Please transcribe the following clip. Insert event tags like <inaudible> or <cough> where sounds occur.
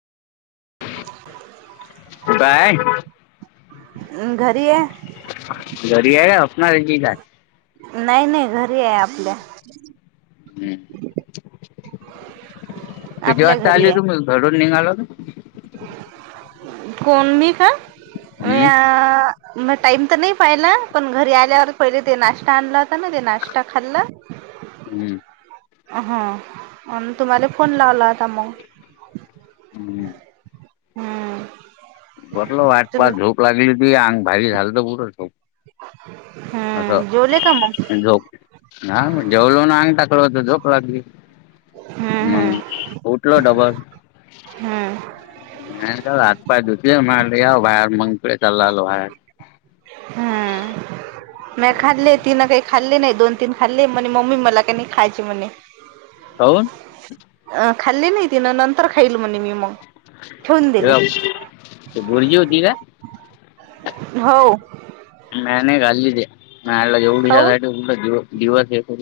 <unintelligible> Bye घरी आहे घरी आहे आपफणारचीी गात. नाही नाही घरी आहे आपल्या हम् किती आपल्या वाजता घरी आली तू आहे मग घडून निघालो ना. कोण मी काय? हम्म मग टाइम तर नाही पाहिला पण घरी आल्यावर पहिले ते नाश्ता आणला होता ना ते नाश्ता खाल्ला हम्म हा आणि तुम्हाला फोन लावला होता मग हम् हम्म बटल वाट तुम्ही पाात झोप लागली ती अंग भाारी झालं तर पुठं झोप. असं हम्म जेवले का मग म्ह जो. ह मग जेवलो ना अंग टाकल होत झोकला. हम्म मंग हम्म उठल डबल हम्म म का हात पाय दू ज महेर मंगपळेे लालो हहे हम्म मी खाल्ली ती ना काही खाल्ले नाही दोन तीन खाल्ले म्हणे मम्मी मला का नाही खायचे म्हणे होन अं खाल्ली नाहीतीि ना नंतर खाईल म्हणे मी मग ठेवून दिले भुरजेवती का हो म नाही खाल्लीला काऊन जेवढीच्यासाठीठ दि दिवस